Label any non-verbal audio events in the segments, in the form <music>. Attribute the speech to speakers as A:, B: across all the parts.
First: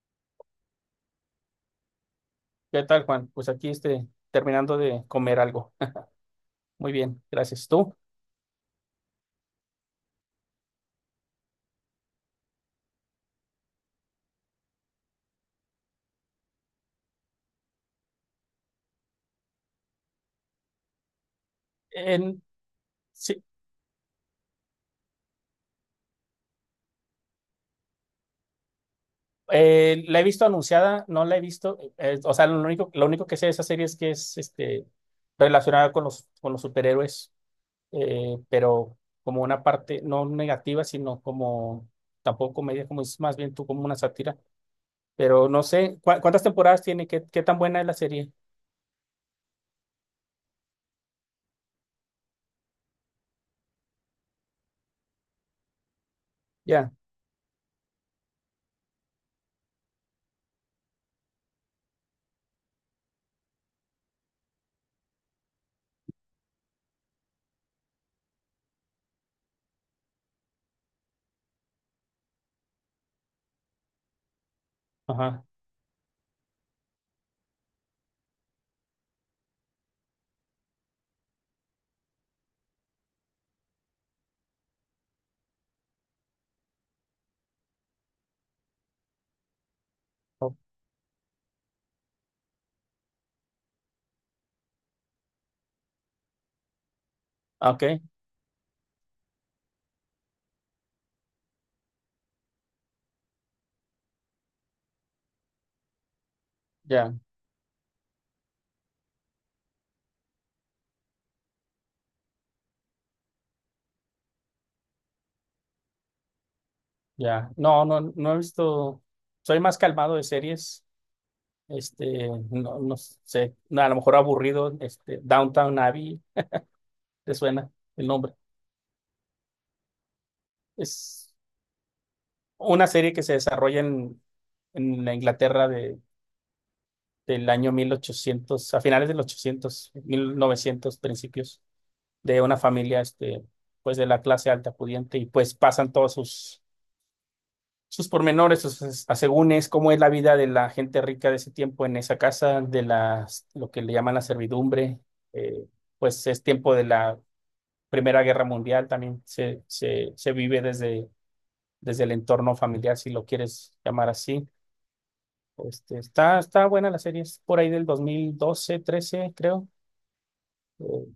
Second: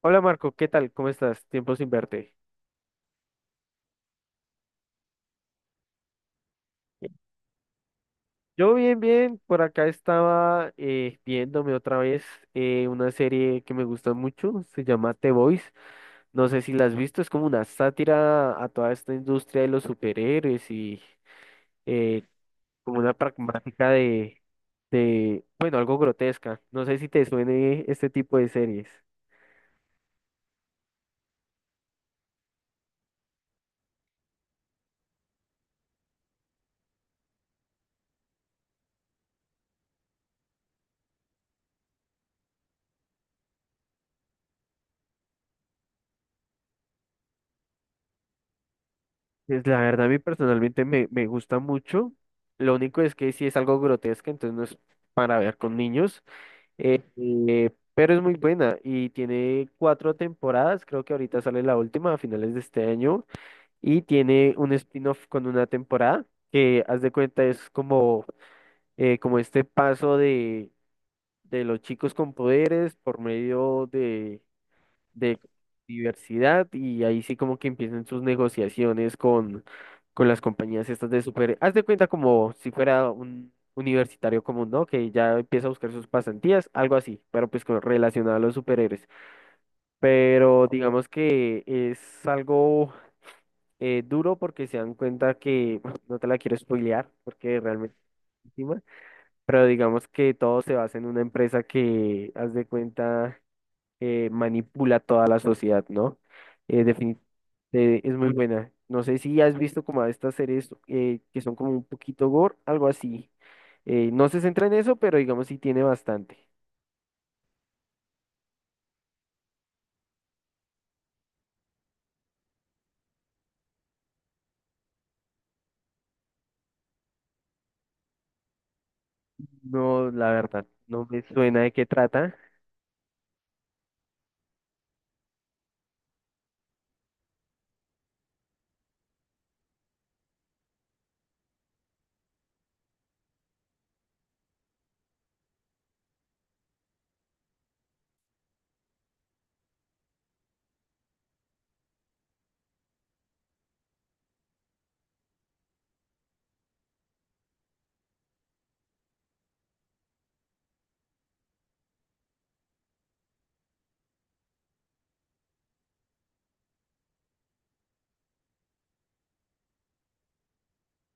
A: Hola Marco, ¿qué tal? ¿Cómo estás? Tiempo sin verte.
B: ¿Qué tal, Juan? Pues aquí terminando de comer algo. <laughs> Muy bien, gracias. ¿Tú?
A: Yo bien, bien. Por acá estaba viéndome otra vez una serie que me gusta mucho. Se llama The Boys. No sé si la has visto. Es como una sátira a toda esta industria de los superhéroes y eh,
B: En-
A: como una
B: sí,
A: pragmática de, bueno, algo grotesca. No sé si te suene este tipo de series.
B: la he visto anunciada, no la he visto. O sea, lo único que sé de esa serie es que es relacionada con con los superhéroes, pero como una parte no negativa, sino como tampoco comedia, como es más bien tú como una sátira. Pero no sé, ¿cuántas temporadas tiene? ¿Qué, qué tan buena es la serie?
A: Pues la verdad, a mí personalmente me gusta mucho. Lo único es que sí es algo grotesca, entonces no es para ver con niños.
B: Ya,
A: Pero es muy buena y tiene cuatro temporadas, creo que ahorita sale la última a finales de este año y tiene un spin-off con una temporada que haz de cuenta es como, como este paso de los chicos con poderes por medio de
B: ajá.
A: diversidad y ahí sí como que empiezan sus negociaciones con las compañías estas de super... Haz de cuenta como si fuera un universitario común, ¿no? Que ya empieza a buscar sus pasantías, algo así, pero pues con, relacionado a los superhéroes.
B: o-
A: Pero digamos que es algo duro porque se dan cuenta que, <laughs> no te la quiero spoilear porque
B: ah, ok,
A: realmente... es buenísima. Pero digamos que todo se basa en una empresa que, haz de cuenta, manipula toda la sociedad, ¿no? Eh,
B: ya.
A: defini- es muy buena. No sé si has visto como a estas series que son como un poquito gore, algo así. No se centra en eso, pero digamos sí tiene bastante.
B: Ya, no, no, no he visto, soy más calmado de series, no, no sé, no, a lo mejor aburrido, Downtown Abbey, ¿te suena el nombre?
A: No, la verdad, no me
B: Es
A: suena de qué trata.
B: una serie que se desarrolla en la Inglaterra de, del año 1800, a finales del ochocientos, 1900, principios, de una familia, pues de la clase alta pudiente y pues pasan todos sus sus pormenores, sus asegúnes, cómo es la vida de la gente rica de ese tiempo en esa casa, de las, lo que le llaman la servidumbre. Eh, pues es tiempo de la Primera Guerra Mundial, también se vive desde, desde el entorno familiar, si lo quieres llamar así. Está, está buena la serie, es por ahí del 2012, 13, creo. Eh,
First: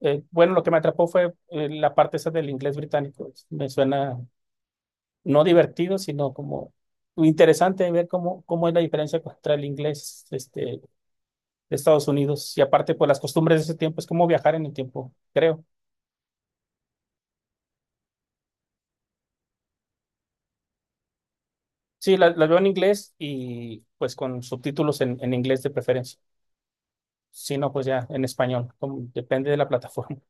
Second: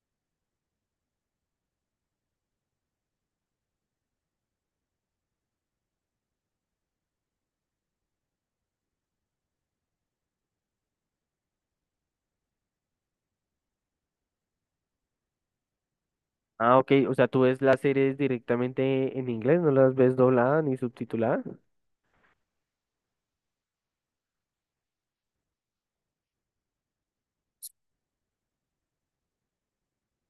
B: bueno, lo que me atrapó fue la parte esa del inglés británico. Me suena no divertido, sino como interesante ver cómo, cómo es la diferencia contra el inglés de Estados Unidos. Y aparte, por las costumbres de ese tiempo, es como viajar en el tiempo, creo.
A: Ah, ok, o sea, tú ves las series directamente en inglés, no las ves doblada ni subtitulada.
B: Sí, las veo en inglés y pues con subtítulos en inglés de preferencia. Si no, pues ya en español, depende de la plataforma. <laughs>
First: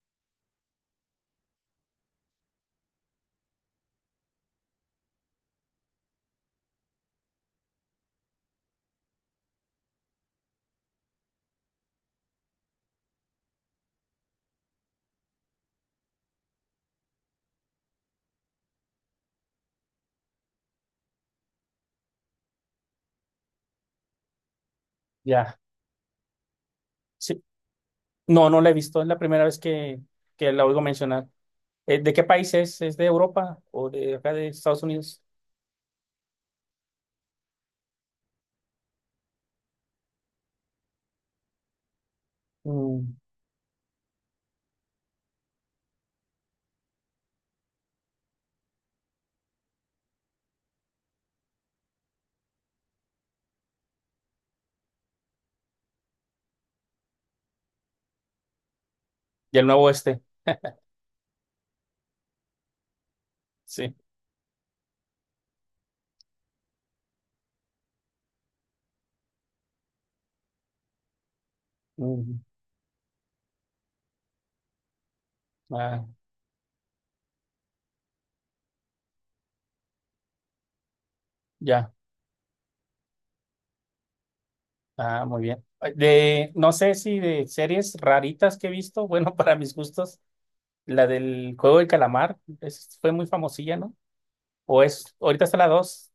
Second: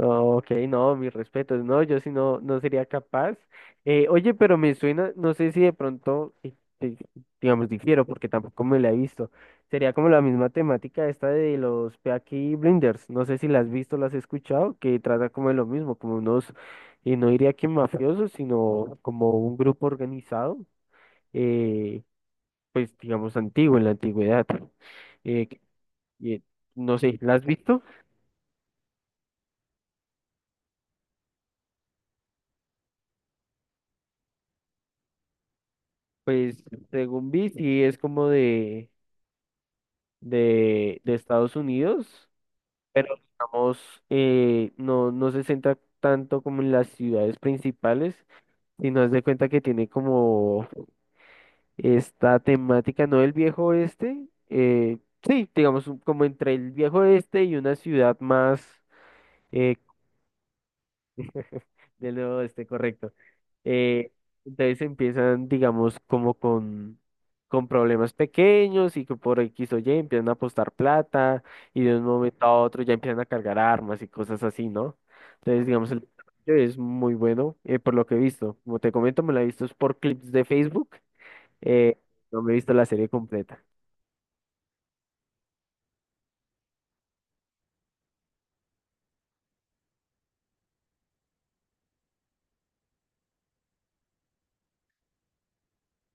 A: Ok, no, mis respetos. No, yo sí no, no sería capaz. Oye, pero me suena, no sé si de pronto, eh, digamos, difiero, porque tampoco me la he visto. Sería como la misma temática esta de los Peaky Blinders. No sé si la has visto, la has escuchado, que trata como de lo mismo, como unos, no diría que mafiosos, sino como un grupo organizado, eh, pues digamos antiguo, en la antigüedad. Eh,
B: Ya.
A: que- eh, no sé, ¿la
B: Sí.
A: has visto?
B: No, no la he visto, es la primera vez que la oigo mencionar. ¿De qué país es? ¿Es de Europa o de acá de Estados Unidos?
A: Pues según vi, sí es como de Estados Unidos, pero
B: Mm.
A: digamos, no, no se centra tanto como en las ciudades principales, sino haz de cuenta que tiene como esta temática, no del viejo oeste, sí, digamos, como entre el viejo oeste y una ciudad más
B: Y el
A: eh,
B: Nuevo Oeste,
A: del nuevo oeste, correcto.
B: sí.
A: Eh, entonces empiezan, digamos, como con problemas pequeños y que por X o Y empiezan a apostar plata y de un
B: Mm,
A: momento a otro ya empiezan a cargar armas y cosas así, ¿no? Entonces, digamos, el
B: ah,
A: desarrollo es muy bueno, por lo que he visto. Como te comento, me la he visto es por clips de Facebook.
B: ya.
A: eh, no me he visto la serie completa.
B: Ah, muy bien. De, no sé si de series raritas que he visto, bueno, <laughs> para mis gustos, la del Juego del Calamar fue muy famosilla, ¿no? O es, ahorita está la dos.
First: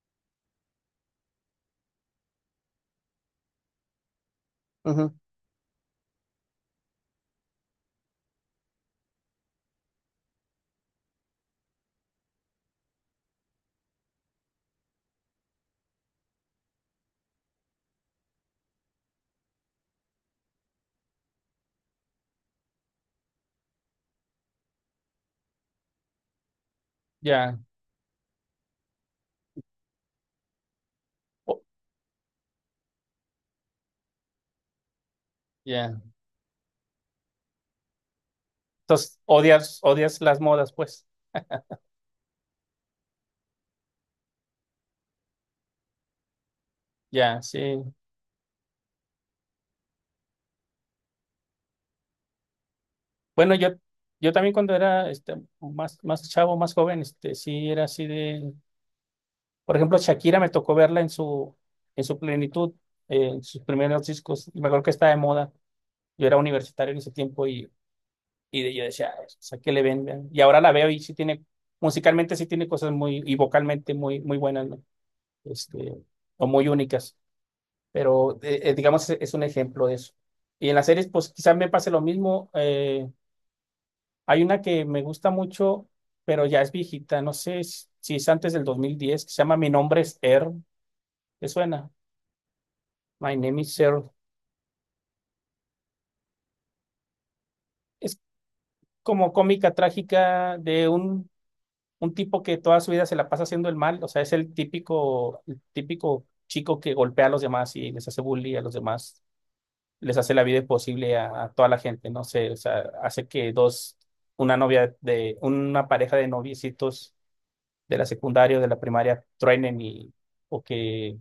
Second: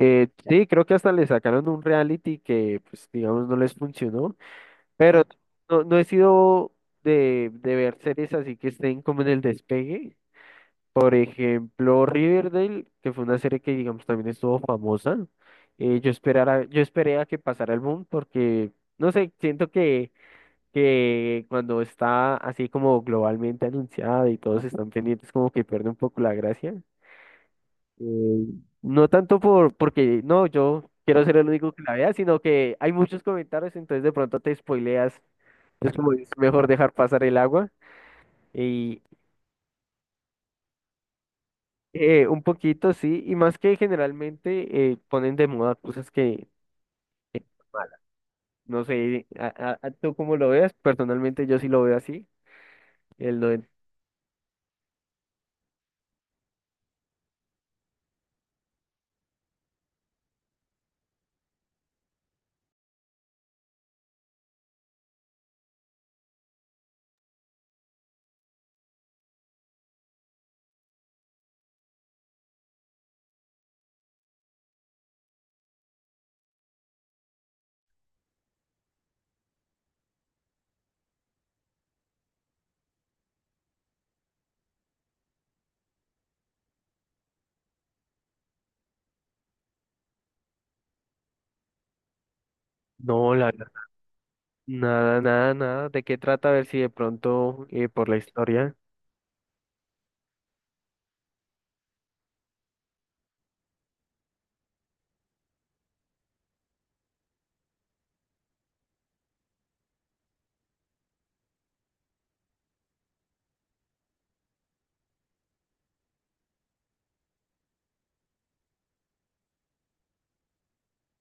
A: Sí, creo que hasta le sacaron un reality que, pues, digamos, no les funcionó,
B: Ujú.
A: pero no, no he sido de ver series así que estén como en el despegue. Por ejemplo, Riverdale, que fue una serie que, digamos, también estuvo famosa. Yo esperara, yo esperé a que pasara el boom porque, no sé, siento que cuando está así como globalmente anunciada y todos están pendientes, como que pierde un poco la gracia.
B: Ya,
A: Eh, no tanto por, porque, no, yo quiero ser el
B: o-
A: único que la vea, sino que hay muchos comentarios, entonces de pronto te spoileas. Es
B: ya.
A: como es mejor dejar pasar el agua.
B: Entonces, odias, odias las modas, pues.
A: Un poquito, sí, y más que generalmente ponen de moda cosas que,
B: Ya, sí.
A: malas no sé, a, a tú cómo lo veas, personalmente yo sí lo veo así, el lo
B: Bueno,
A: de-
B: yo, yo también cuando era más chavo, más joven, sí era así de, por ejemplo, Shakira me tocó verla en su plenitud, en sus primeros discos. Me acuerdo que estaba de moda. Yo era universitario en ese tiempo y yo decía: "Ay, o sea, ¿qué le ven? Vean?". Y ahora la veo y sí tiene, musicalmente sí tiene cosas muy, y vocalmente muy, muy buenas, ¿no? Este, o muy únicas. Pero digamos, es un ejemplo de eso. Y en las series, pues quizás me pase lo mismo. Hay una que me gusta mucho, pero ya es viejita, no sé si es antes del 2010, que se llama Mi nombre es Earl. ¿Te suena?
A: No,
B: My
A: la
B: name
A: verdad,
B: is Earl.
A: nada, nada, nada, ¿de qué trata? A ver si de pronto por la
B: Es
A: historia.
B: como cómica trágica de un tipo que toda su vida se la pasa haciendo el mal, o sea, es el típico chico que golpea a los demás y les hace bullying a los demás, les hace la vida imposible a toda la gente, no sé, o sea, hace que dos, una novia de, una pareja de noviecitos de la secundaria o de la primaria truenen y, o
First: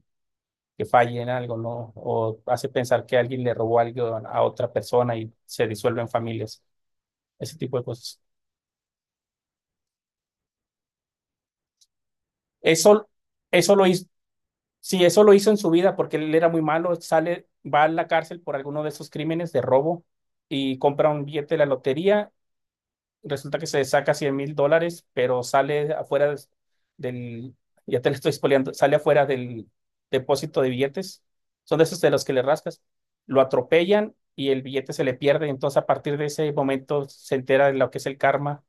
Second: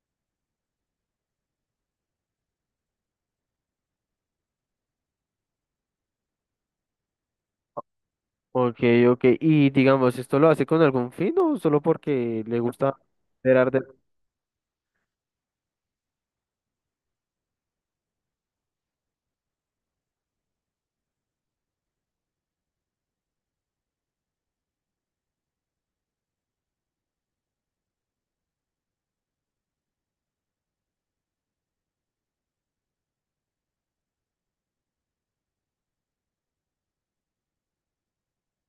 B: que fallen algo, ¿no? O hace pensar que alguien le robó algo a otra persona y se disuelven familias, ese tipo de cosas.
A: Ok, ok, y digamos, ¿esto lo hace con algún fin o solo porque le gusta
B: Eso,
A: ver
B: eso
A: arte?
B: lo hizo, Sí, eso lo hizo en su vida porque él era muy malo, sale, va a la cárcel por alguno de esos crímenes de robo y compra un billete de la lotería, resulta que se saca $100,000, pero sale afuera del, ya te lo estoy spoileando, sale afuera del depósito de billetes, son de esos de los que le rascas, lo atropellan y el billete se le pierde, entonces a partir de ese momento se entera de lo que es el karma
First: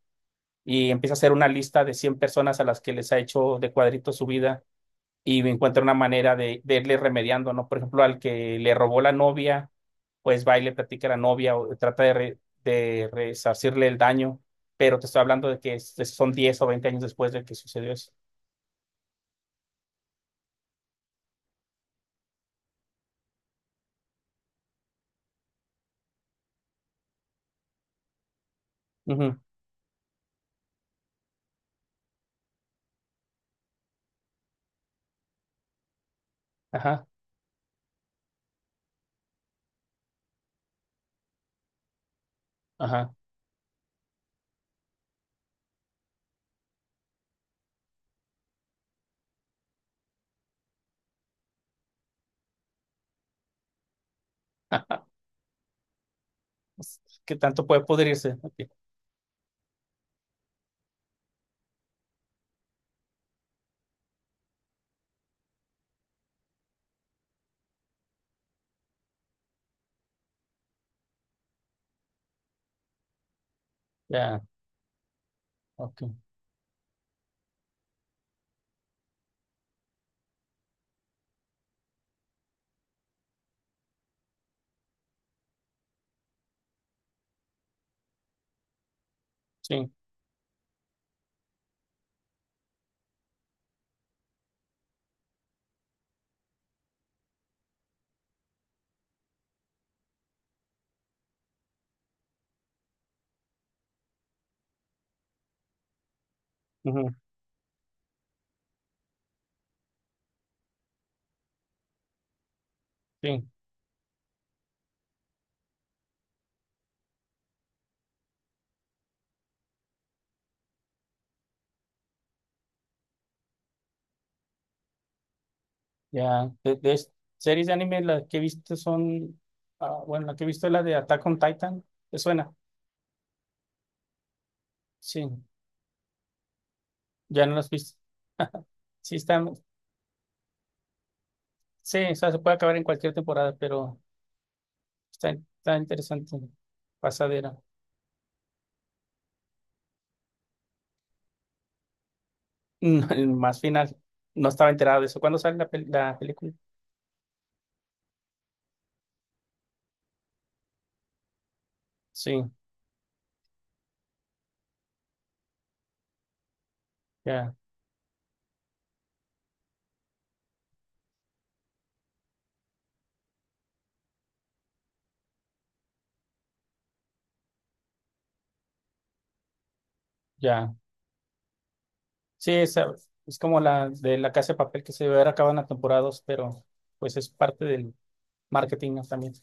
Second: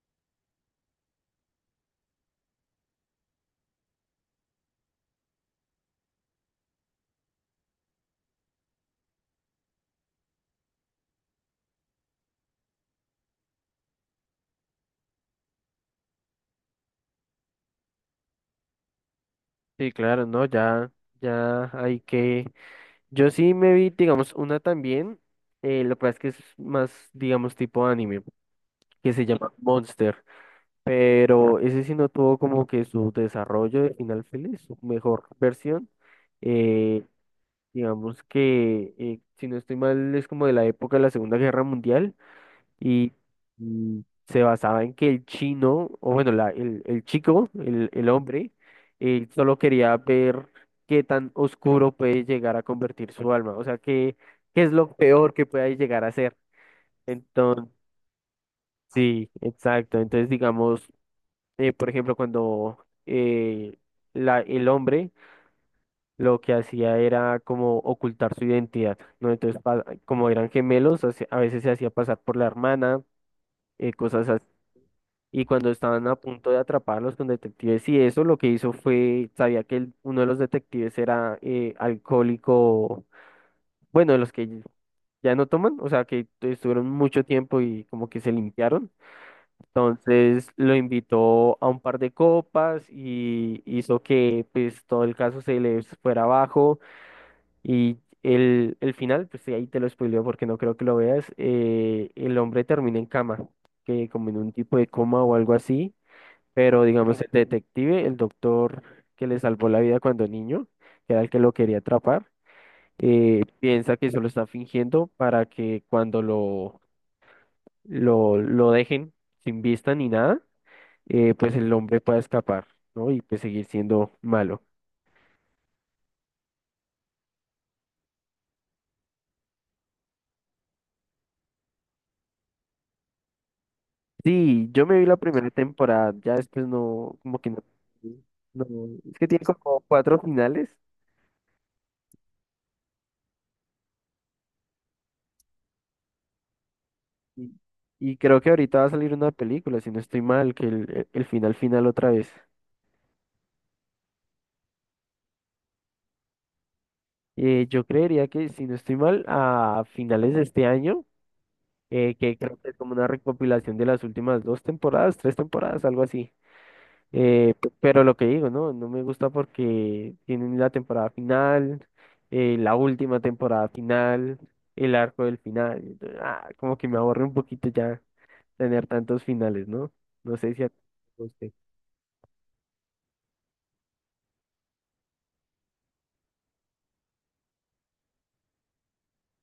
B: y empieza a hacer una lista de 100 personas a las que les ha hecho de cuadrito su vida y encuentra una manera de irle remediando, ¿no? Por ejemplo, al que le robó la novia, pues va y le platica a la novia o trata de, de resarcirle el daño, pero te estoy hablando de que son 10 o 20 años después de que sucedió eso.
A: Sí, claro, no, ya, ya hay que... Yo sí me vi, digamos, una también, lo que pasa es que es más, digamos, tipo anime. Que se
B: Ujú,
A: llama Monster, pero ese sí no tuvo como que su desarrollo de final feliz, su mejor versión. eh,
B: ajá,
A: digamos que, si no estoy mal, es como de la época de la Segunda Guerra Mundial y,
B: ajá,
A: y se basaba en que el chino, o bueno, el chico, el hombre, solo quería ver qué tan oscuro puede llegar a convertir su alma, o sea, qué, qué es
B: <laughs>
A: lo
B: ajá.
A: peor que puede llegar a ser.
B: ¿Qué
A: Entonces,
B: tanto puede pudrirse? Ok,
A: sí, exacto. Entonces, digamos, por ejemplo, cuando la, el hombre lo que hacía era como ocultar su identidad, ¿no? Entonces, como eran gemelos, a veces se hacía pasar por la hermana, cosas
B: ya,
A: así. Y cuando
B: ok,
A: estaban a punto de atraparlos con detectives y eso, lo que hizo fue, sabía que uno de los detectives era alcohólico, bueno, de los que ya no toman, o sea, que estuvieron mucho tiempo y como que se limpiaron.
B: sí,
A: Entonces lo invitó a un par de copas y hizo que pues todo el caso se le fuera abajo y el final, pues sí, ahí te lo spoileo porque no creo que lo veas, el hombre termina en cama, que como en un tipo de coma o algo así, pero
B: ujú,
A: digamos el detective, el doctor que le salvó la vida cuando niño, que era el que lo quería atrapar,
B: sí,
A: piensa que eso lo está fingiendo para que cuando lo, lo dejen sin vista ni nada pues el hombre pueda escapar, ¿no? Y pues seguir siendo malo.
B: ya. Series de anime, las que he visto son, ah, bueno, la que he visto es la de Attack on Titan, ¿te suena?
A: Sí, yo me vi la
B: Sí,
A: primera temporada, ya después no, como
B: ya
A: que
B: no
A: no,
B: las has visto.
A: no,
B: <laughs>
A: es
B: Sí,
A: que tiene
B: están,
A: como cuatro finales
B: sí, o sea, se puede acabar en cualquier temporada, pero está, está interesante.
A: y,
B: Pasadera.
A: y creo que ahorita va a salir una película, si no estoy mal, que el final final otra vez.
B: <laughs> Más final. No estaba enterado de eso. ¿Cuándo sale la, la película?
A: Yo creería que, si no estoy mal, a finales de este año, que
B: Sí,
A: creo que es como una recopilación de las últimas dos temporadas, tres temporadas, algo así.
B: ya,
A: Pero lo que digo, ¿no? No me gusta porque tienen la temporada final, la última temporada final, el arco del final. Entonces, ah, como que me aburre un poquito ya tener tantos finales, ¿no? No sé si a
B: ya.
A: ti te guste.
B: Sí, es, como la de La Casa de Papel que se debe haber acabado en la temporada dos, pero pues es parte del marketing, ¿no? también.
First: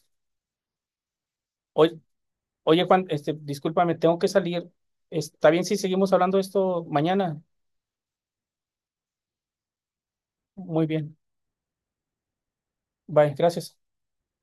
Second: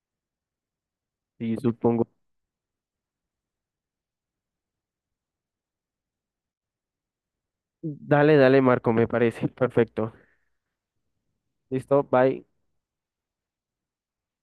A: Sí,
B: Oye,
A: supongo.
B: oye, Juan, discúlpame, tengo que salir. ¿Está bien si seguimos hablando de esto mañana?
A: Dale, dale, Marco, me parece. <laughs> Perfecto.
B: Muy bien.
A: Listo, bye.
B: Bye, gracias.